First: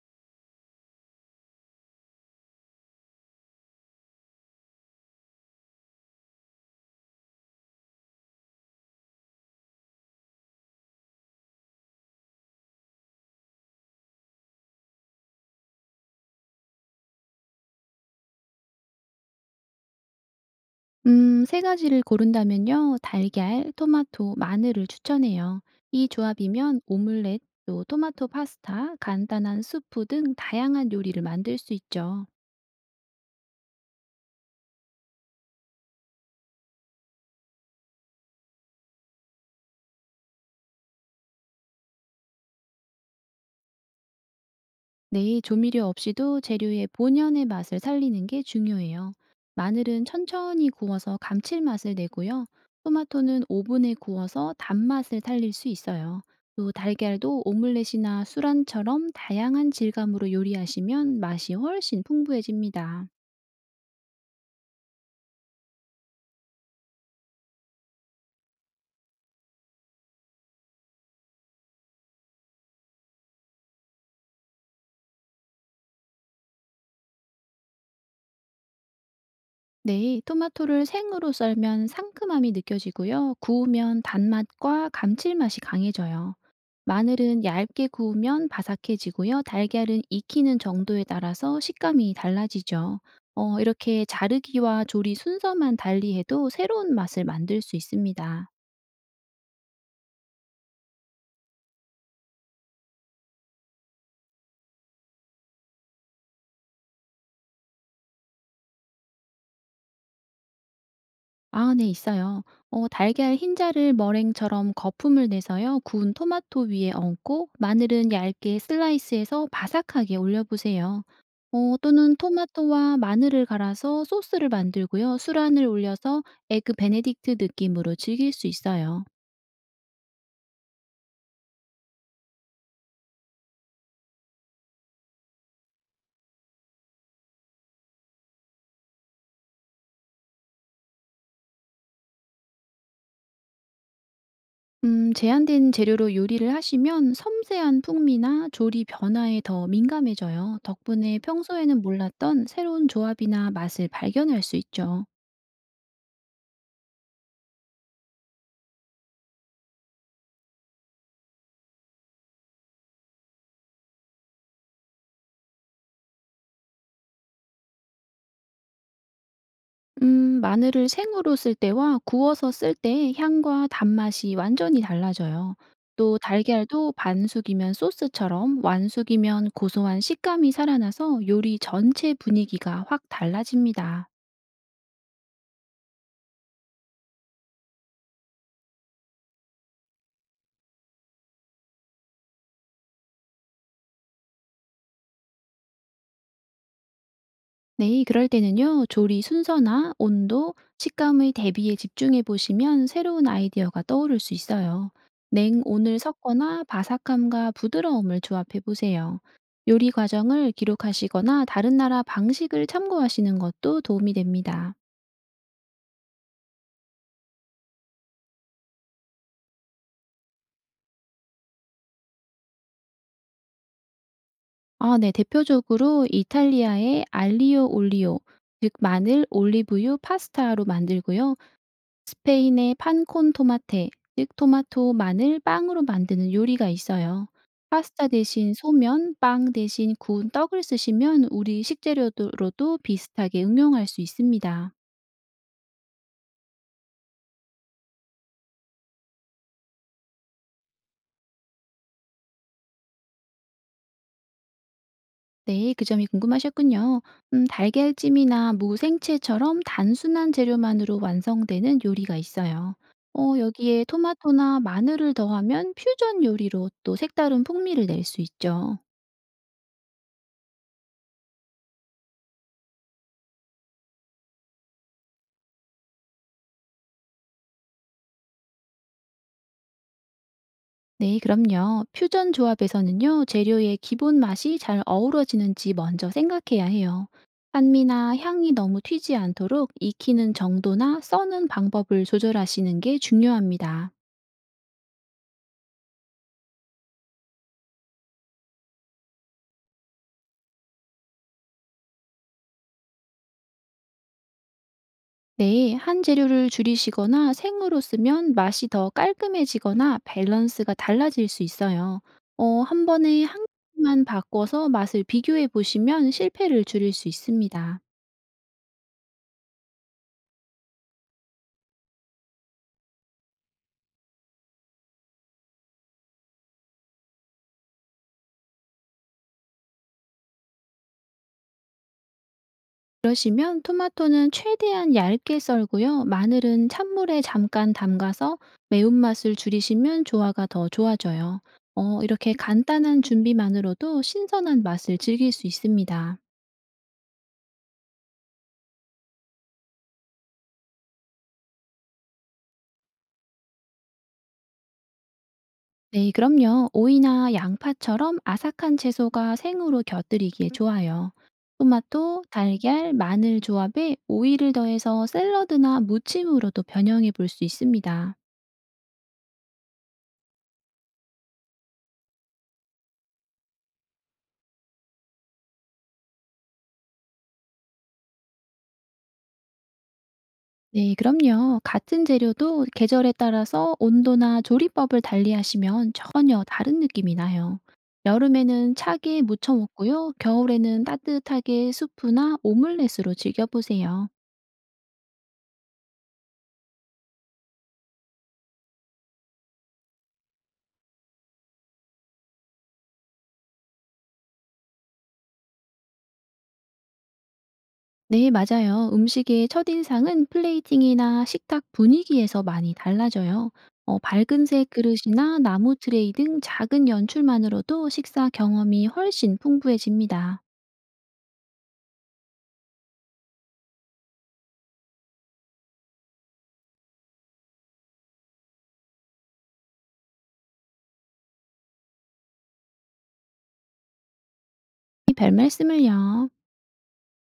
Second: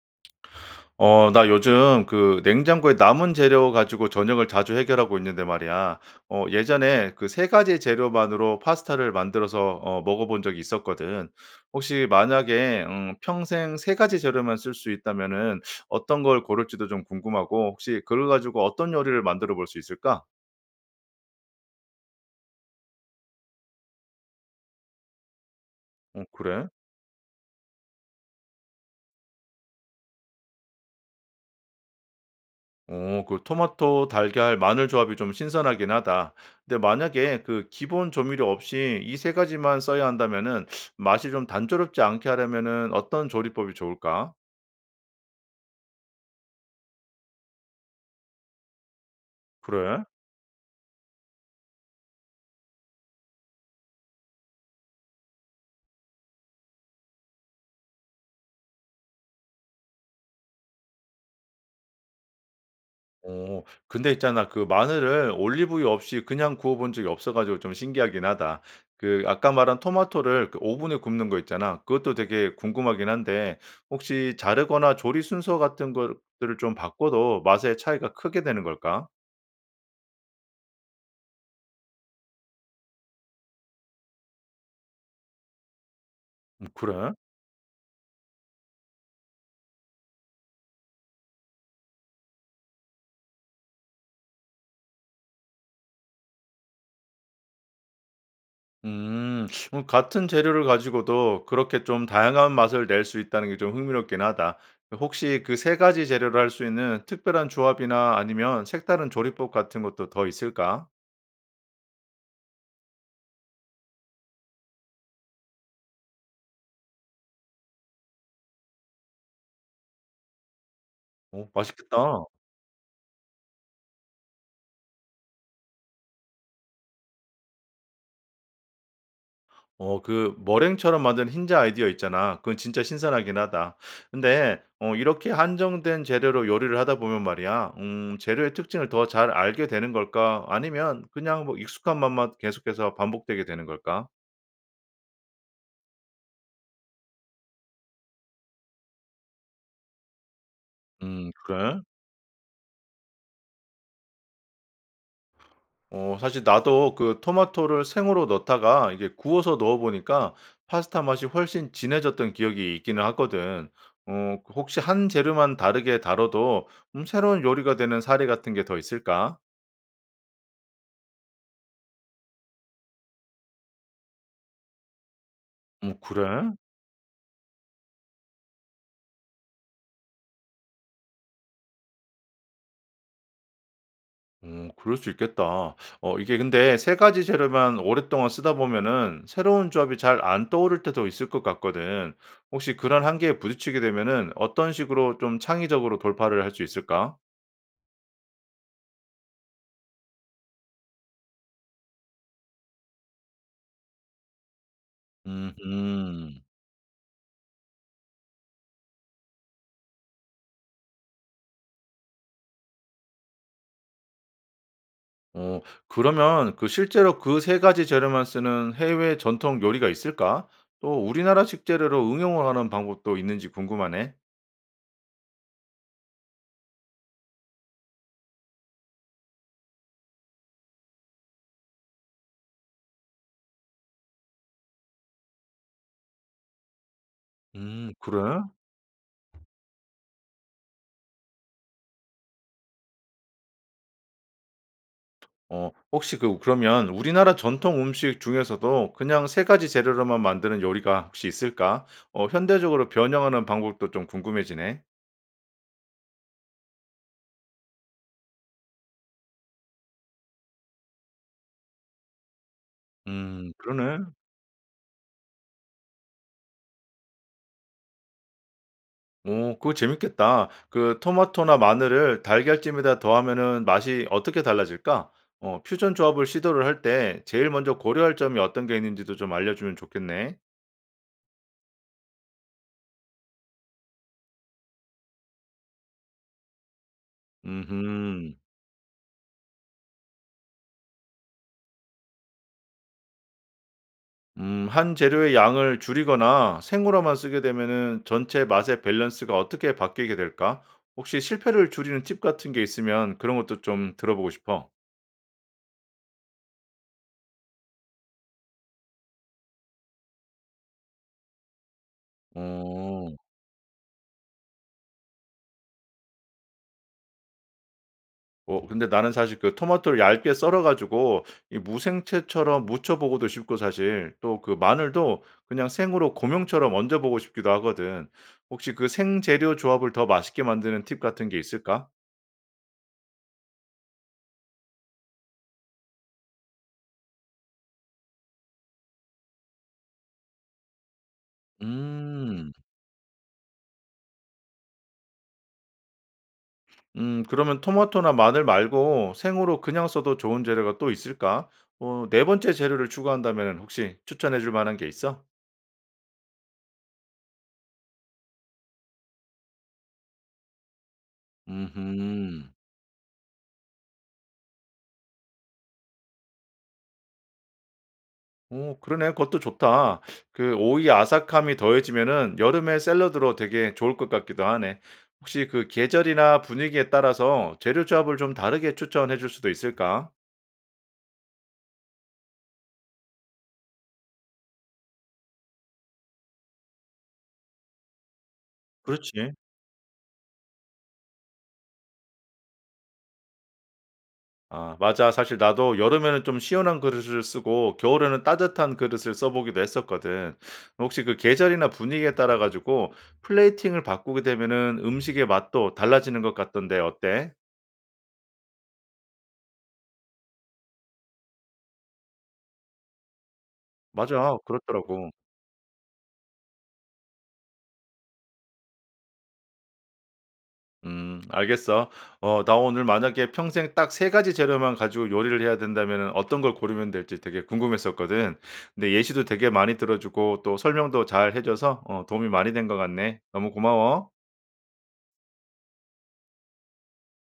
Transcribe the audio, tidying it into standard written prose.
나 요즘 그 냉장고에 남은 재료 가지고 저녁을 자주 해결하고 있는데 말이야. 예전에 그 세 가지 재료만으로 파스타를 만들어서 먹어본 적이 있었거든. 혹시 만약에 평생 세 가지 재료만 쓸 수 있다면은 어떤 걸 고를지도 좀 궁금하고 혹시 그걸 가지고 어떤 요리를 만들어 볼 수 있을까? 3 가지를 고른다면요. 달걀, 토마토, 마늘을 추천해요. 이 어, 그래? 조합이면 오믈렛, 또 토마토 파스타, 간단한 수프 등 다양한 요리를 만들 수 있죠. 오, 그 토마토, 달걀, 마늘 조합이 좀 신선하긴 하다. 근데 만약에 그 기본 조미료 없이 이 세 가지만 써야 한다면은 맛이 좀 단조롭지 않게 하려면은 어떤 조리법이 좋을까? 네, 조미료 없이도 재료의 본연의 맛을 살리는 게 중요해요. 그래? 마늘은 천천히 구워서 감칠맛을 내고요. 토마토는 오븐에 구워서 단맛을 살릴 수 있어요. 또 달걀도 오믈렛이나 수란처럼 다양한 질감으로 요리하시면 맛이 훨씬 풍부해집니다. 오, 근데 있잖아 그 마늘을 올리브유 없이 그냥 구워 본 적이 없어 가지고 좀 신기하긴 하다. 그 아까 말한 토마토를 그 오븐에 굽는 거 있잖아. 그것도 되게 궁금하긴 한데 혹시 자르거나 조리 순서 같은 것들을 좀 바꿔도 맛의 차이가 크게 되는 걸까? 네, 토마토를 생으로 썰면 상큼함이 느껴지고요. 구우면 단맛과 감칠맛이 강해져요. 그래? 마늘은 얇게 구우면 바삭해지고요. 달걀은 익히는 정도에 따라서 식감이 달라지죠. 이렇게 자르기와 조리 순서만 달리해도 새로운 맛을 만들 수 있습니다. 음. 같은 재료를 가지고도 그렇게 좀 다양한 맛을 낼 수 있다는 게 좀 흥미롭긴 하다. 혹시 그 세 가지 재료를 할 수 있는 특별한 조합이나 아니면 색다른 조리법 같은 것도 더 있을까? 아, 네, 있어요. 달걀 흰자를 머랭처럼 거품을 내서요. 구운 토마토 위에 얹고 마늘은 얇게 슬라이스해서 바삭하게 올려 보세요. 오, 또는 맛있겠다. 토마토와 마늘을 갈아서 소스를 만들고요. 술안을 올려서 에그 베네딕트 느낌으로 즐길 수 있어요. 그 머랭처럼 만든 흰자 아이디어 있잖아. 그건 진짜 신선하긴 하다. 근데 이렇게 한정된 재료로 요리를 하다 보면 말이야. 재료의 특징을 더 잘 알게 되는 걸까? 아니면 그냥 뭐 익숙한 맛만 계속해서 반복되게 되는 걸까? 제한된 재료로 요리를 하시면 섬세한 풍미나 조리 변화에 더 민감해져요. 덕분에 그래? 평소에는 몰랐던 새로운 조합이나 맛을 발견할 수 있죠. 사실 나도 그 토마토를 생으로 넣다가 이게 구워서 넣어 보니까 파스타 맛이 훨씬 진해졌던 기억이 있기는 하거든. 그 혹시 한 재료만 다르게 다뤄도 새로운 요리가 되는 사례 같은 게 더 있을까? 마늘을 생으로 쓸 때와 구워서 쓸 때 향과 단맛이 완전히 달라져요. 또 그래? 달걀도 반숙이면 소스처럼 완숙이면 고소한 식감이 살아나서 요리 전체 분위기가 확 달라집니다. 그럴 수 있겠다. 이게 근데 세 가지 재료만 오랫동안 쓰다 보면은 새로운 조합이 잘 안 떠오를 때도 있을 것 같거든. 혹시 그런 한계에 부딪히게 되면은 어떤 식으로 좀 창의적으로 돌파를 할 수 있을까? 네, 그럴 때는요, 조리 순서나 온도, 식감의 대비에 집중해 보시면 새로운 아이디어가 떠오를 수 있어요. 냉온을 음음. 섞거나 바삭함과 부드러움을 조합해 보세요. 요리 과정을 기록하시거나 다른 나라 방식을 참고하시는 것도 도움이 됩니다. 어 그러면 그 실제로 그 세 가지 재료만 쓰는 해외 전통 요리가 있을까? 또 우리나라식 재료로 응용을 하는 방법도 있는지 궁금하네. 아, 네, 대표적으로 이탈리아의 알리오 올리오, 즉 마늘, 올리브유, 파스타로 만들고요. 스페인의 판콘 토마테, 즉 토마토, 마늘, 빵으로 만드는 요리가 있어요. 파스타 그래? 대신 소면, 빵 대신 구운 떡을 쓰시면 우리 식재료로도 비슷하게 응용할 수 있습니다. 혹시 그 그러면 우리나라 전통 음식 중에서도 그냥 세 가지 재료로만 만드는 요리가 혹시 있을까? 현대적으로 변형하는 방법도 좀 궁금해지네. 네, 그 점이 궁금하셨군요. 달걀찜이나 무 생채처럼 단순한 재료만으로 완성되는 요리가 있어요. 여기에 그러네. 토마토나 마늘을 더하면 퓨전 요리로 또 색다른 풍미를 낼 수 있죠. 오, 그거 재밌겠다. 그 토마토나 마늘을 달걀찜에다 더하면은 맛이 어떻게 달라질까? 퓨전 조합을 시도를 할 때 제일 먼저 고려할 점이 어떤 게 있는지도 좀 알려주면 좋겠네. 네, 그럼요. 퓨전 조합에서는요, 재료의 기본 맛이 잘 어우러지는지 먼저 생각해야 해요. 산미나 음 향이 너무 튀지 않도록 익히는 정도나 써는 방법을 조절하시는 게 중요합니다. 한 재료의 양을 줄이거나 생으로만 쓰게 되면은 전체 맛의 밸런스가 어떻게 바뀌게 될까? 혹시 실패를 줄이는 팁 같은 게 있으면 그런 것도 좀 들어보고 싶어. 네, 한 재료를 줄이시거나 생으로 쓰면 맛이 더 깔끔해지거나 밸런스가 달라질 수 있어요. 한 어. 번에 한 개만 바꿔서 맛을 비교해 보시면 실패를 줄일 수 있습니다. 근데 나는 사실 그 토마토를 얇게 썰어 가지고 이 무생채처럼 무쳐 보고도 싶고 사실 또 그 마늘도 그냥 생으로 고명처럼 얹어 보고 싶기도 하거든. 혹시 그 생재료 조합을 더 맛있게 만드는 팁 같은 게 있을까? 그러시면 토마토는 최대한 얇게 썰고요. 마늘은 찬물에 잠깐 담가서 매운맛을 줄이시면 조화가 더 좋아져요. 이렇게 음. 간단한 준비만으로도 신선한 맛을 즐길 수 있습니다. 그러면 토마토나 마늘 말고 생으로 그냥 써도 좋은 재료가 또 있을까? 네 번째 재료를 추가한다면은 혹시 추천해 줄 만한 게 있어? 네, 그럼요. 오이나 양파처럼 아삭한 채소가 생으로 곁들이기에 좋아요. 토마토, 음흠. 달걀, 마늘 조합에 오이를 더해서 샐러드나 무침으로도 변형해 볼 수 있습니다. 오, 그러네. 그것도 좋다. 그 오이 아삭함이 더해지면은 여름에 샐러드로 되게 좋을 것 같기도 하네. 혹시 그 계절이나 분위기에 따라서 재료 조합을 좀 다르게 추천해 줄 수도 있을까? 네, 그럼요. 같은 재료도 계절에 따라서 온도나 조리법을 달리 하시면 전혀 다른 느낌이 나요. 여름에는 차게 그렇지. 무쳐 먹고요. 겨울에는 따뜻하게 수프나 오믈렛으로 즐겨보세요. 아, 맞아. 사실 나도 여름에는 좀 시원한 그릇을 쓰고 겨울에는 따뜻한 그릇을 써 보기도 했었거든. 혹시 그 계절이나 분위기에 따라 가지고 플레이팅을 바꾸게 되면은 음식의 맛도 달라지는 것 같던데 어때? 네, 맞아요. 음식의 첫인상은 플레이팅이나 식탁 분위기에서 많이 달라져요. 맞아. 밝은색 그렇더라고. 그릇이나 나무 트레이 등 작은 연출만으로도 식사 경험이 훨씬 풍부해집니다. 알겠어. 나 오늘 만약에 평생 딱 세 가지 재료만 가지고 요리를 해야 된다면은 어떤 걸 고르면 될지 되게 궁금했었거든. 근데 예시도 되게 많이 들어 주고 또 설명도 잘 해 줘서 도움이 많이 된 것 같네. 너무 고마워. 별 말씀을요.